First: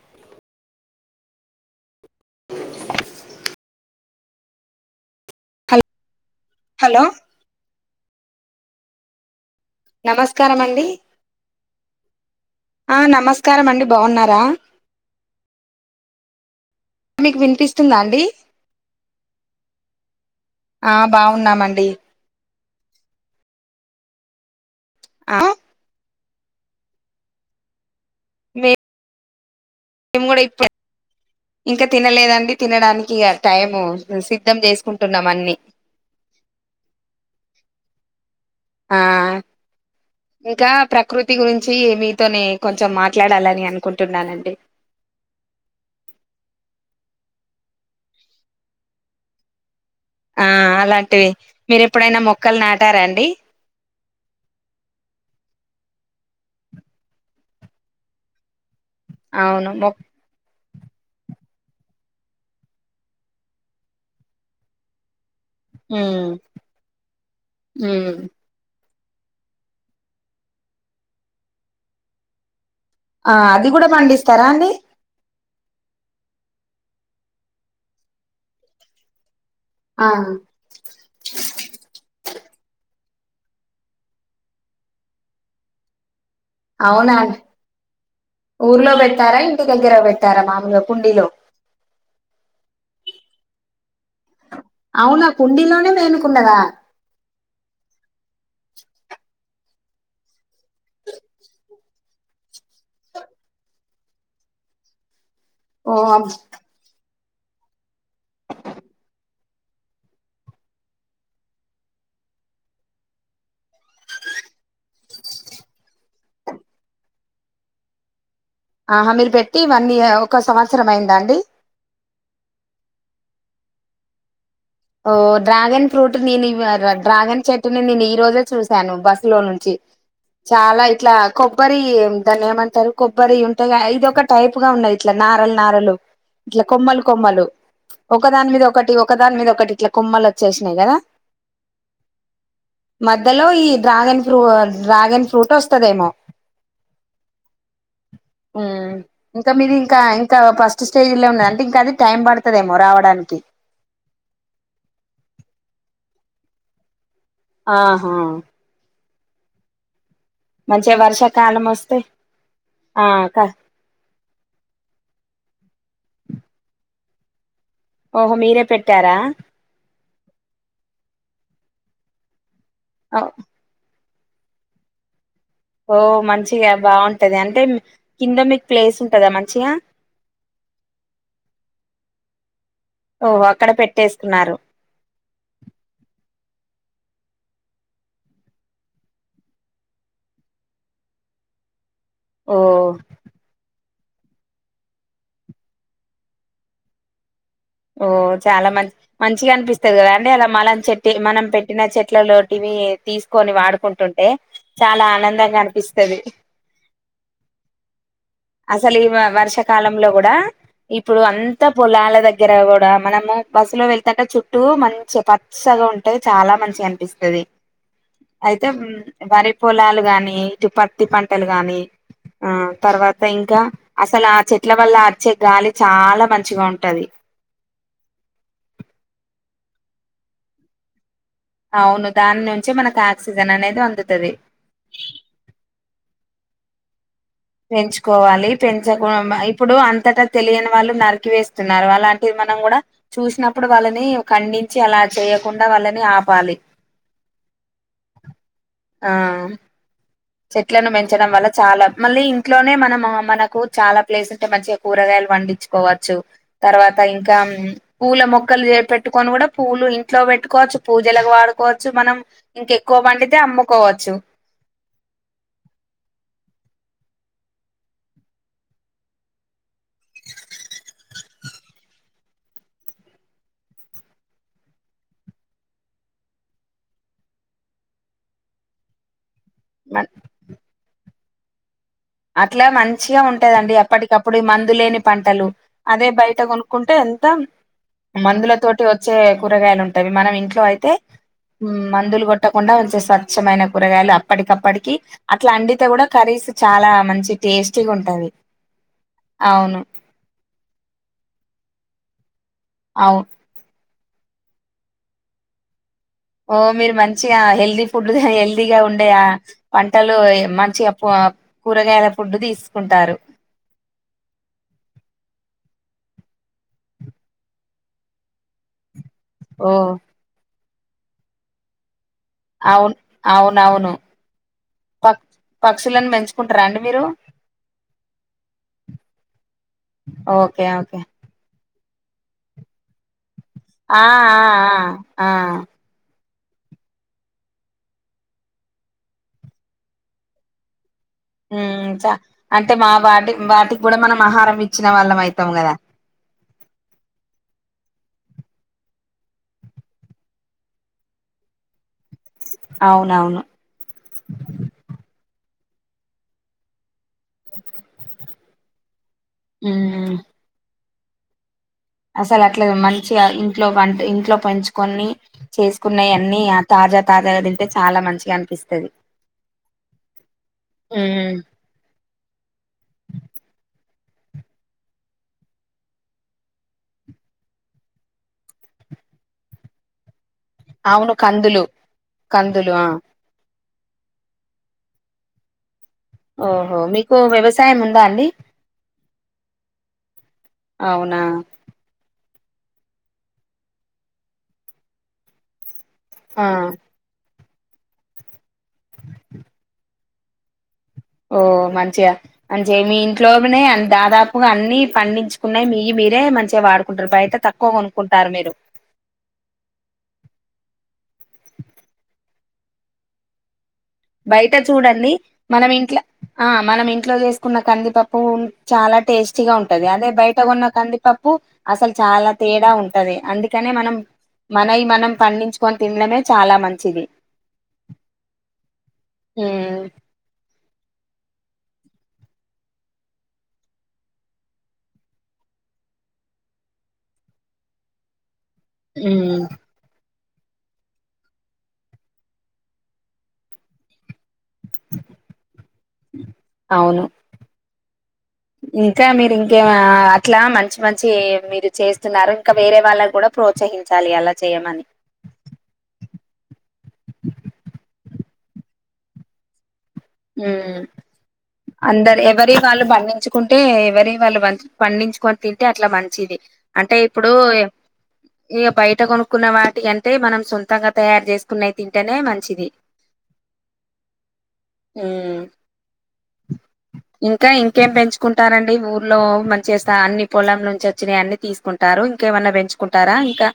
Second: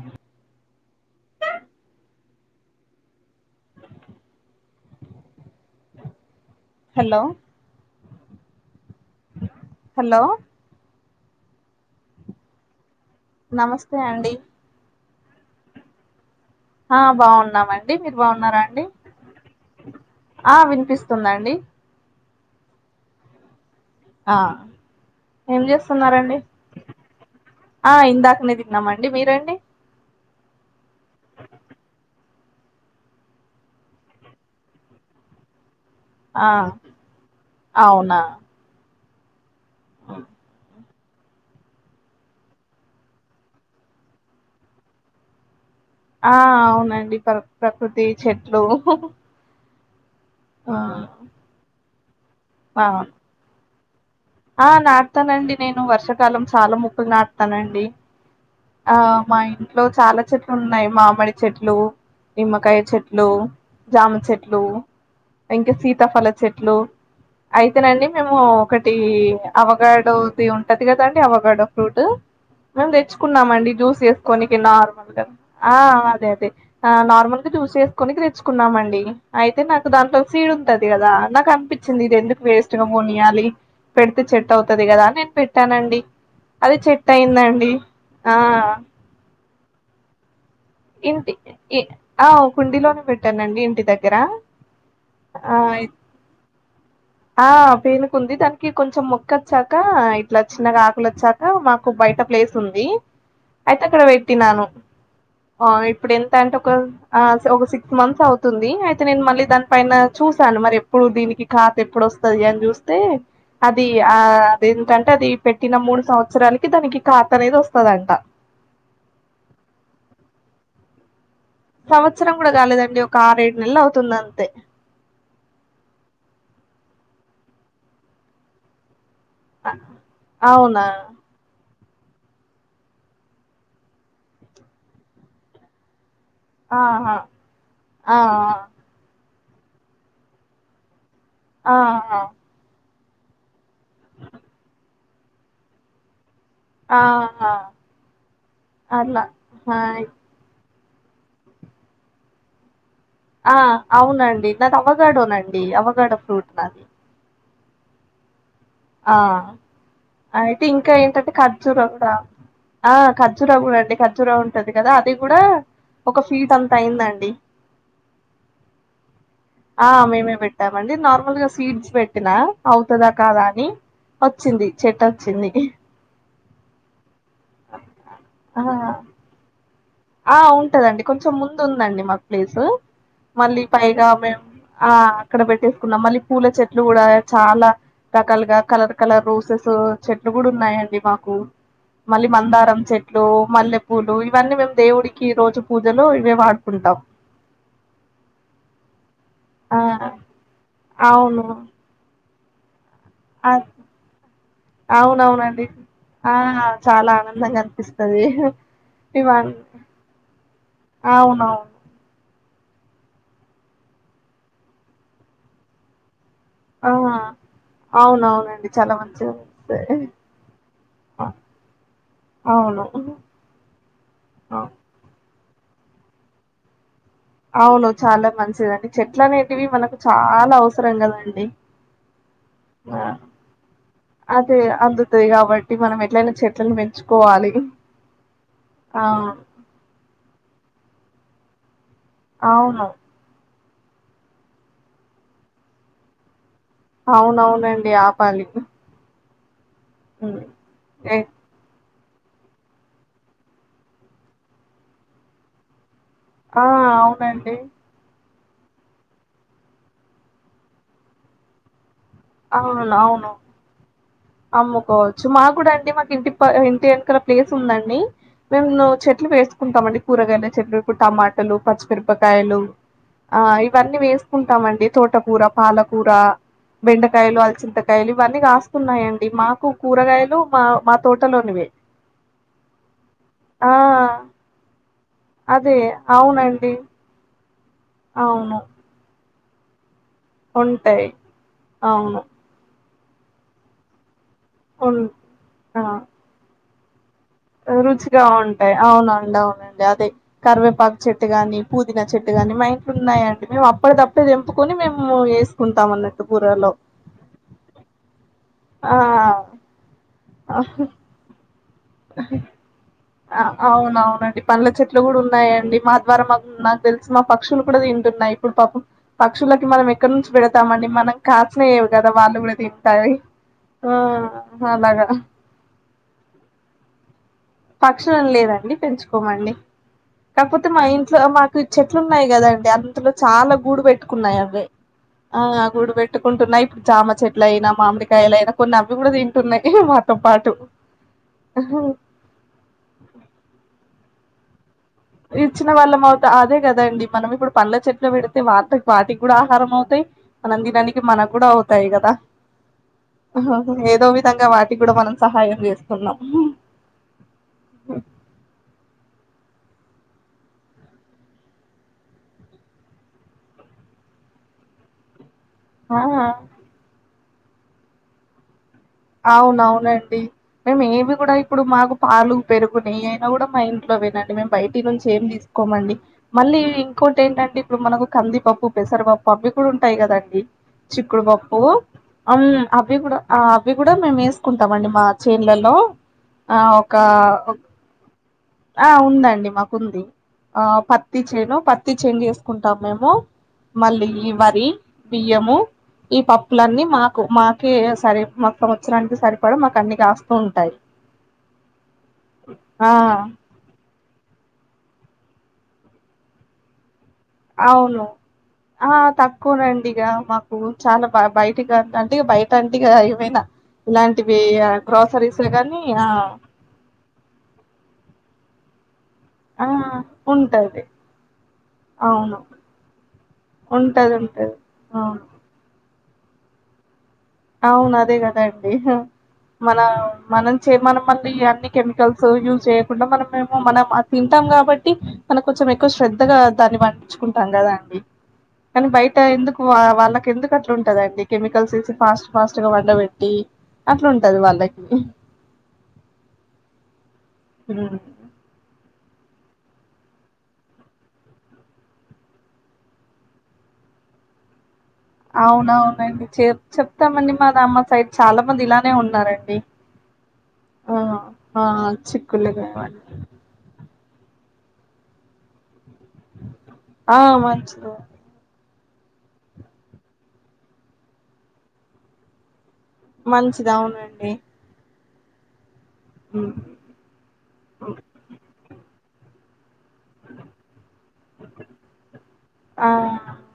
ఉమ్ hello hello hello నమస్కారం అండి ఆ నమస్కారం అండి బాగున్నారా ఆ మీకు బాగున్నామండి వినిపిస్తుందా మీరు అండి బాగున్నారా అండి ఆ వినిపిస్తుందండి ఆ ఆ ఏం చేస్తున్నారండి ఆ ఇందాకనే తిన్నామండి మీరు అండి మేము కూడా ఇప్పుడే ఇంకా తినలేదండి తినడానికి ఇగ టైము సిద్ధం చేసుకుంటున్నాం అన్ని ఆ అవునా ఆ ఇంకా ప్ర కృతి గురించి మీతోనే కొంచెం మాట్లాడాలని అనుకుంటున్నానండి ఆ అవునండి ప్ర ప్రకృతి చెట్లు ఆ అలాంటివి మీరు ఎప్పుడైనా మొక్కలు నాటారా అవును అండి ఆ నాటుతానండి నేను వర్షాకాలం చాలా మోక్కలు నాటుతానండి ఆ మా అవును ఇంట్లో మొ చాలా చెట్లు ఉన్నాయి మామిడి చెట్లు నిమ్మకాయ చెట్లు జామ చెట్లు ఇంకా ఉమ్ సీతాఫల చెట్లు అయితేనండి ఉమ్ మేము ఒక టి అవకాడోది ఉంటది కద అండి అవకాడో ఫ్రూట్ మేము ఆ అది తెచ్చుకున్నామండి కూడా జ్యూస్ పండిస్తారా చేసుకోనికి అండి నార్మల్గా ఆ అదే అదే నార్మల్గా జ్యూస్ చేసుకోనికి తెచ్చుకున్నామండి అయితే నాకు ఆ దాంట్లో సీడ్ ఉంటది కదా నాకు అనిపించింది ఇది ఎందుకు వేస్ట్ గా పోనియాలి పెడితే చెట్టు అవుతది కదా అని నేను పెట్టానండి అది చెట్టు అవునా అండి. అయిందండి ఆ ఊర్లో పెట్టారా ఇంటి దగ్గర పెట్టారా మామూలుగా కుండీలో ఇంటి ఆ కుండీలోనే పెట్టానండి ఇంటి దగ్గర అవునా ఆ కుండీలోనే పీనుకుందా ఆ పీనుకుంది దానికి కొంచెం మొక్కచ్చా కా ఇట్లా చిన్నగా ఆకులు వచ్చాక మాకు బయట ప్లేస్ ఉంది అయితే అక్కడ పెట్టినాను ఆ ఓ ఇప్పుడు ఎంత అంటే ఒక ఆ ఒక సిక్స్ మంత్స్ అవుతుంది అయితే నేను మళ్ళీ దానిపైన చూసాను మరి ఎప్పుడు దీనికి కాత ఎప్పుడు వస్తది అని చూస్తే అది ఆ అదేంటంటే అది పెట్టిన మూడు సంవత్సరాలకే దానికి ఖాత అనేది వస్తదంట ఆహా మీరు పెట్టి వన్ ఇయ ఒక సంవత్సరం అయింద అండి సంవత్సరం కూడా కాలేదండి ఒక ఆరేడు నెలలు అవుతుంది అంతే ఓ డ్రాగన్ ఫ్రూట్ నేను డ్రాగన్ చెట్టుని నేను ఈ రోజే చూశాను బస్ లో నుంచి చాలా అవునా ఇట్లా కొబ్బరి దాన్ని ఏమంటారు కొబ్బరి ఉంటే ఇదిొక టైప్ గా ఉన్నది ఇట్లా నారల నారలు ఇట్లా కొమ్మలు ఆహా కొమ్మలు ఆ ఒక దాని మీద ఒకటి ఒక దాని మీద ఒకటి ఇట్లా కుమ్మలు వచ్చేసినాయి కదా ఆ మధ్యలో ఈ డ్రాగన్ ఫ్రూ డ్రాగన్ ఫ్రూట్ వస్తుదేమో ఆ ఆ అట్లా ఇంకా మీరు ఇంకా హాయ్ ఇంకా ప స్టేజ లో ఉ అంటే ఇంకా అది టై పడుతుదేమో రావ ఆ అవునండి నాది అవగాడోనండి అవగడ ఫ్రూట్ నాది ఆహా ఆ అయితే ఇంకా మంచిగా ఏంటంటే వర్షాకాలం ఖర్జూర వస్తే కూడా ఆ ఖర్జూర కూడా అండి ర ఉంటది కదా అది కూడా ఒక ఫీట్ అంతా అయిందండి ఓహో మీరే పెట్టారా ఆ మేమే పెట్టామండి నార్మల్ గా సీడ్స్ పెట్టినా అవుతుందా కాదా అని వచ్చింది చెట్ ఓ మంచిగా బాగుంటది అంటే కింద మీకు ఆ ప్లేస్ ఉంటందా మంచిగా ఆ ఉంటదండి కొంచెం ముందు ఉందండి మాకు ప్లేసు ఓహో మళ్ళీ అక్కడ పైగా మేము పెట్టేసుకున్నారు ఆ అక్కడ పెట్టేసుకున్నాం మళ్ళీ పూల చెట్లు కూడా చాలా రకాలుగా కలర్ కలర్ రోసెస్ చెట్లు కూడా ఉన్నాయంండి మాకు మళ్ళీ ఓ మందారం చెట్లు మల్లెపూలు ఇవన్నీ మేము దేవుడికి రోజు పూజలు ఇవే వాడుకుంటాం ఓ చాలా మంచి మంచిగా ఆ అనిపిస్తుంది కదా అంటే అలా మలం చెట్టు అవును మనం పెట్టిన చెట్లలో త మీ అ తీసుకొని వాడుకుంటుంటే చాలా ఆనందంగా అవునవునండి అనిపిస్తుది అదే అసలు ఈ వర్షాకాలంలో కూడా ఇప్పుడు అంత అవునవును పొలాల దగ్గర దగ్గర కూడా మనము బస్సు లో వెళ్తుంటే చుట్టూ మంచిగా పచ్చగా ఉంటాయి చాలా మంచి ఆ అనిపిస్తుది అవునవునండి అయితే చాలా మంచిగా వరి పొలాలు అనిపిస్తాయి గాని ఇటు పత్తి పంటలు గాని ఆ అవును తర్వాత ఇంకా అసలు ఆ చెట్ల వల్ల ఆ చెట్ గాలి చాలా మంచిగా ఉంటది అవును చాలా మంచిదండి చెట్లు అనేటివి మనకు చాలా అవసరం కదండి అవును దాని నుంచి మనకు ఆక్సిజన్ అనేది అందుతది అదే అందుతుంది కాబట్టి మనం ఎట్లనా చెట్లు పెంచుకోవాలి ఆ పెంచకు ఇప్పుడు అంతటా తెలియని వాళ్ళు నరికి వేస్తున్నారు అలాంటిది మనం కూడా అవును చూసిన అప్పుడు వాళ్ళని ఖండించి అలా చేయ్యకుండా వాళ్ళని ఆపాలి అవునవునండి ఆపాలికి ఆ చెట్లను ఏ- పెంచడం వల్ల చాలా మళ్ళీ ఇంట్లోనే మనం మనకు చాలా ప్లేస్ ఉంటే మంచిగా కూరగాయలు పండించుకోవచ్చు ఆ తర్వాత ఇంకా అవునండి పూల మొక్క మక్కలు పెట్టుకని కూడా పూ్లు ఇంట్లో పెట్టుకోవచ్చు పూజలుగా వాడుకోవచ్చు మనం అవును ఇంకెక్కువ అవును పండితే అమ్ముకోవచ్చు అమ్ముకోవచ్చు మాకు అండి మాకు ఇంటి ఇంటి వెనక ప్లేస్ ఉందండి మేమువ్వు చెట్లు వేసుకుంటాంమండి కూరగాయల చెట్లు ఇప్పుడు టమాటలు పచ్చిపిరపకాయలు ఆ ఇవన్నీ వేసుకుంటామండి తోటకూర పాలకూర బెండకాయలు అలచింతకాయలు ఇవన్నీ కాస్తున్నాయిడి మాకు కూరగాయలు మా మా తోటలోనివే అట్లా మంచిగా ఆ ఉంటదండి ఎప్పటికప్పుడు మందులేని పంటలు అదే బయట కొనుక్కుంటే మందుల అవును తోటి వచ్చే కూరగాయలు ఉం మనం ఇంట్లో అయితే ఉంటాయి అవును మందులు కొట్టకుండా స్వచ్ఛమైన కూరగాయలు అప్పటికప్పటికి ఉన్ అట్లా ఆ అందితే కూడా కర్రీస్ చాలా మంచి టేస్టీగా రుచిగా ఉంటది ఉంటాయి అవునండి అవును. అవునండి అదే కరివేపాకు చెట్టు గాని పుదీనా చెట్టు కాగాని మా అవును. ఇంట్లోఉన్నాయండి మేము అప్పడ కప్పుడే తెంపుకొని మేము వేసుకుంటాం అన్నట్టు ఓ కూరలో మీరు మంచిగా హెల్దీ ఫుడ్ హెల్దీగా ఆ ఉండే వంటలు మంచిగా కూరగాయల ఫుడ్ తీసుకుంటారు అవునవునండి పండ్ల చెట్లు కూడా ఉన్నాయండి మా నాకు తెలిసి మా పక్షులు కూడా తింటున్నాయి ఇప్పుడు పాపం పక్షులకి ఓ మనం ఎక్కడ నుంచి పెడ తస్తామండి మనం కాచినయే కదా వాళ్ళు కూడా అవును. తింటయి అవునవును. ఆ ప అలాగా పక్షులను పెంచుకుంటరా అండి మీరు పక్షులు ఏం లేదండి పెంచుకోమండి ఓకే. కాకపోతే మా ఓకే. ఇంట్లో మాకు చెట్లు ఉన్నాయి కదాండి అంతలో చాలా గూడు ఆ ఆ పెట్టుకున్నాయి అవి ఆ గూడు పెట్టు పెట్టుకుంటున్నాయి ఇప్పుడు జామ చెట్లు అయినా మామిడికాయలు అయినా కొన్ని అవి కూడా తింటున్నాయి మాతో పాటు ఉమ్ చ అంటే ఇచ్చిన వాళ్ళం అయితాం ఇచ్చిన కదా! వాళ్ళం అవుత అదే కద అండి మనం ఇప్పుడు పళ్ళ చెట్లు పెడత ఐతే వాటి వాటికి కూడా ఆహారం అవుతాయి మనం తిననికి మనకు కూడా అవుతాయి కదా అవునవును. ఏదో విధంగా వాటికి కూడా మనం సహాయం చేస్తున్నాం ఉమ్ అసలు అట్లా గే మంచిగా ఇంట్లో వంట ఇంట్లో పెంచుకొని చేసుకున్నయి అన్నీ ఆ తాజా తాజాగా తింటే చాలా మంచిగా అనిపిస్తది అవునవునండి మేము ఏవి హ్మ్. కూడా ఇప్పుడు మాకు పాలు పెరుగు నెయ్యి అయినా కూడా మా ఇ ఇంట్లో వేనండి మేము బయటి నుంచి ఏం తీసుకోమండి మళ్ళీ ఇంకోటి ఏంటంటే ఇప్పుడు మనకు కందిపప్పు పె పెసరపప్పు అవి కూడా ఉంటాయి కదండి అవును చిక్కుడుపప్పు కందులు అమ్ కందులు ఆ అవి కూడా ఇవి కూడా మేము వేసుకుంటామండి మా చేన్ లలో ఆ ఓహో ఒక మీకు వ్యవసాయం ఉందా అండి ఆ ఉందండి మాకుంది ఆ పత్తి అవునా చేను పత్తి చేన్ చేస కుంటాం మేము మళ్ళీ ఈ వరి బియ్యము ఈ ఆ పప్పులన్నీ మాకు మాకే సరే మా సంవత్సరానికి సరిపడ మాకు అన్ని కాస్తూ ఉంటాయి ఓ మంచిగా అంటే ఆ మీ ఇంట్లోనే దాదాపుగా అన్ని పండించుకున్నాయి మీయి మీరే మంచిగా వాడు తక్కువ అవును కోనుకుంటారు మీరు ఆ తక్కువనండి ఇక మాకు చాలా బ బయట అంటే బయట దండిగా ఎవయినా బయట చూడండి మనం ఇంట్లో ఆ మనం ఇంట్లో చేసుకున్న కందిపప్పు చాలా టేస్టీగా ఆ ఉంటది అదే బయట కోన్న ఉంటది కందిపప్పు అసలు చాలా అవును తేడా ఉంటది అందుకనే మనం ఉంటది ఉంటది మనయి మనం అవును పండించుకొని తినడమే చాలా మంచిది అవును అదే కదా అండి మన ఉమ్ మనం చెమల మందు ఇయన్ని కెమికల్స్ యూజ్ చేయకుండా మన మేమో మనం తింటాం కాబట్టి మనకు కోంచెం ఎక్కువ శ్రద్ధగా దాన్ని పండించుకుంటాం కదా అండి కానీ బయట ఉమ్ ఎందుకు వాళ్ళకి ఎందుకు అట్లా ఉంటదండి కెమికల్స్ వేసి ఫాస్ట్ ఫాస్ట్ గా పండబెట్టి అట్లా ఉంటది వాళ్ళకి అవును ఉమ్ ఇంకా మీరు ఇంకే అట్లా మంచి మంచి మీరు చేస్తున్నారు ఇంకా వేరే వాళ్ళకి కూడా ప్రోత్సహి హించాలి అలా చేయ్యమని అవునవునండి చె చెప్తామండి మా అమ్మ సైడ్ చాలా మంది ఇలానే ఉన్నారండి ఉమ్ ఆ ఆ అందరి చిక్కుళ్ళు ఎవరి వాళ్ళు కావాలి పండించుకుంటే ఎవరి వాళ్ళు వంచ్ పండించ్కోన్ తింటే అట్లా మంచిది అంటే ఆ ఇప్పుడు మంచిది ఇయప్ బయట కొనుక్కున్న వాటి కంటే మనం సొంతంగా తయారు చేసుకున్నే తింటనే మంచిది మంచిద్ అవునండి ఉమ్ ఉమ్. ఇంకా ఇంకేం పెంచుకుంటారండి ఊర్లో మం చేస్తా అన్ని పోలం నుంచి ఒచ్చినాయన్ని తీసుకుంటారు ఇంకేమన్నా ఆ పెంచుకుంటారా ఇంకా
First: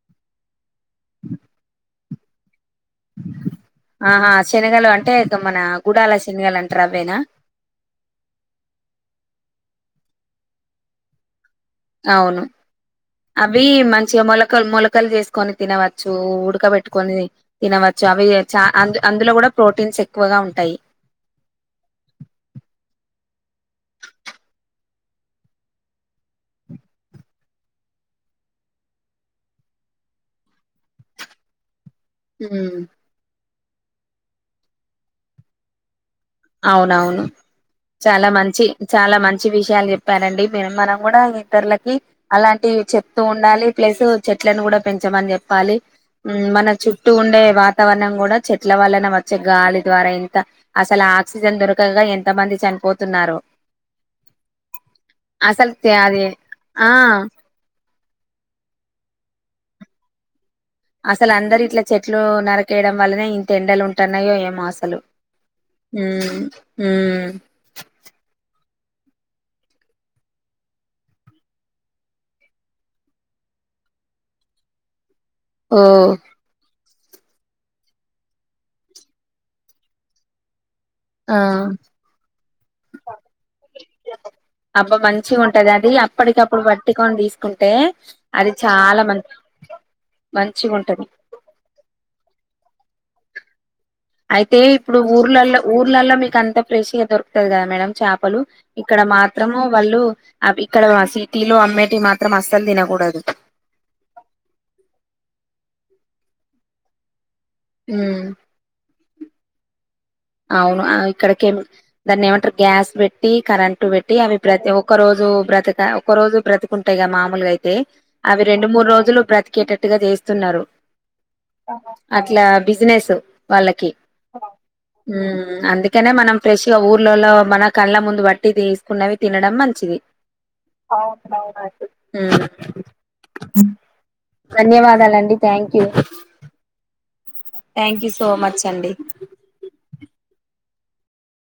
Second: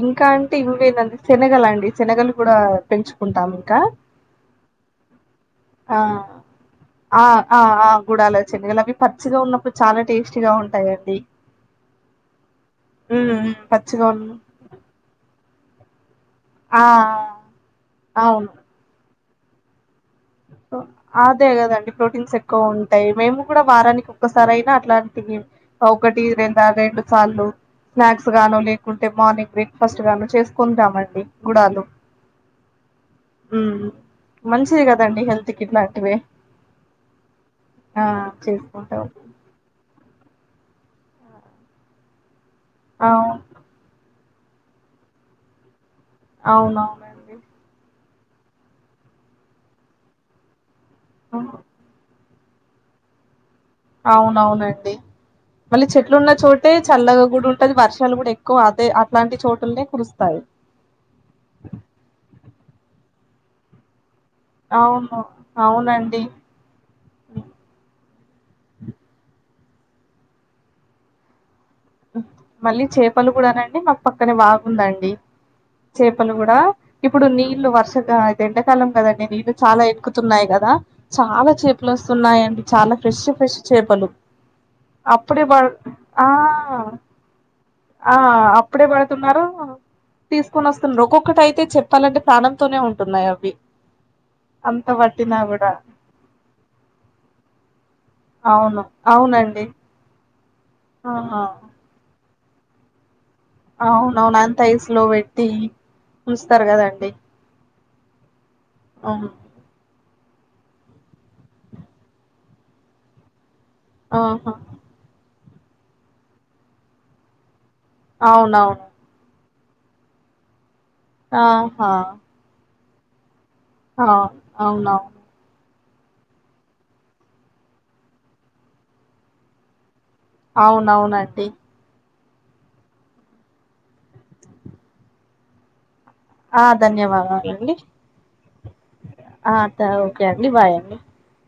ఇంకా అంటే ఇవ్వేనంద్ చేనగలండ్ చేనగలు కూడా పెంచుకుంటాం ఇంకా ఆహా శనగలు అంటే మన గుడాల ఆహ్ శనగలు అంటారు అవేనా ఆ ఆ ఆ గుడలో చెన్గలవి పచ్చిగా ఉన్నపుడ్ చాలా టేస్ట్గా ఉంటాయండి అవును మ్మ్ మ్మ్ అవి పచ్చిగా మంచిగా ఉన్న మొలకలు మొలకలు చేసుకొని తినవచ్చు ఉ ఉడక ఆ పెట్టుకొని తినవచ్చు ఆ అవి చా అందులో కూడా ప్రోటీన్ చేక్ ఒ అదే కదండి ప్రోటీన్స్ ఎక్కువ ఉంటాయి మేము కూడా వారానికి ఒక్కసారి అయినా అట్లటీ ఒకటి రెండా రెండు సార్లు స్నాక్స్ గానో లేకుంటే మార్నింగ్ బ్రేక్ఫాస్ట్ గానో చేసుకుంటామండి గుడాలు ఉమ్ ఉమ్ మంచిది కదండి హెల్త్ కిట్లాంటివే అవునవును చాలా మంచి చేసుకుంటాం చాలా మంచి విషయాలు చెప్ చెప్పారండి మ మనం కూడా ఇతరులకి అలాంటివి చెప్తూ అవు ఉండాలి ప్లేసు చెట్లను కూడా పెంచమని చెప్పాలి మన చుట్టూ అవునవునండి ఉండే వాతావరణం కుడ చెట్ల వలన వచ్చే గాలి ద్వార ఎంత అసలా ఆహా! ఆక్సిజన్ దొరకగా ఎంత తమంది చనిపోతున్నారో అవునవునండి మళ్ళీ అది చెట్లున్న చోటే ఆ చల్లగా గు ఉంటంది వర్ష షాల్ కూడేక్కువ అదే అట్లాంటి చోటుల్నే కురుస్తాయి అసలందరు ఇట్ల చెట్లు నరకేయడం వల్లనే ఇంత ఎండలు ఉంట్ టన్నాయో ఏమో అసలు అవును అవునండి ఉమ్ ఉమ్ అ మళ్ళీ చేపలు కూడనండి మాక్ పక్కనే వాగుందండి ఓ చేపలు కుడా ఇప్పుడు నీళ్ళు వర్షగా ఎండాకాలం కదండి నీళ్ళు చాలా ఎక్కుతున్నాయి కదా ఆ చాలా చేపలుస్తున్నాయండి చాలా ఫ్రెష్ ఫ్రెష్ చేపలు అబ్బా మంచిగా అప్పుడే ఉంటది వల్ అది ఆ అప్పటికప్పుడు పట్టుకొని తీసుకుంటే అ ఆ అది అప్పుడే చాలా మం పడుతున్నారు మంచిగా తీస్కోనోస్తున్ర్ ఉంటది ఒక్కొక్కటి అయితే చెప్పాలంటే ప్రాణంతోనే ఉంటున్నాయి అవి అయితే అంత ఇప్పుడు పట్టినా ఊర్లలో కూడా ఊర్లలో మీకు అంత ప్రెష్గా దొరుకుతంది కదా మేడం చాపలు అవును ఇక్కడ మాత్రము అవునండి వాళ్ళు అవ్ ఇక్కడ ఆహా సిటీలో అమ్మేటి మాత్రం అస్సలు తినకూడదు అవునవును అంతైస్ లో వేట్టి ఉన్స్తర్ కదండి ఉమ్ అవును అవును ఆ ఇక్కడ కేమి దాన్ని ఏమంటరు గ్యాస్ వేట్టి కరెంట్ ట్టు వేట్టి అవి ఆహా ప్రత్ ఒ ఒక్క రోజు బ్రతక ఒక రోజు బ్రతుకుంటాయిగ మామలుగా అయిత్ తే అవి రెండు అవునవును మూడు రోజులు బ్రతికేటట్టుగా చేస్తున్నారు ఆహా అట్లా బిజినెసు ఆ అవునవును ఉమ్ అందుకనే మనం ఫ్రెష్గా ఊర్లలో మన కళ్ళ ముందు వట్టి తీసుకున్నవి తినడం మంచిది అవునవునండి ఉమ్ ధన్యవాదాలండి థ్యాంక్ యూ ఆ ధన్యవాదాలాండి థ్యాంక్ యూ సో మచ్ అండి ఆ తౌ క్యాండి బై అండి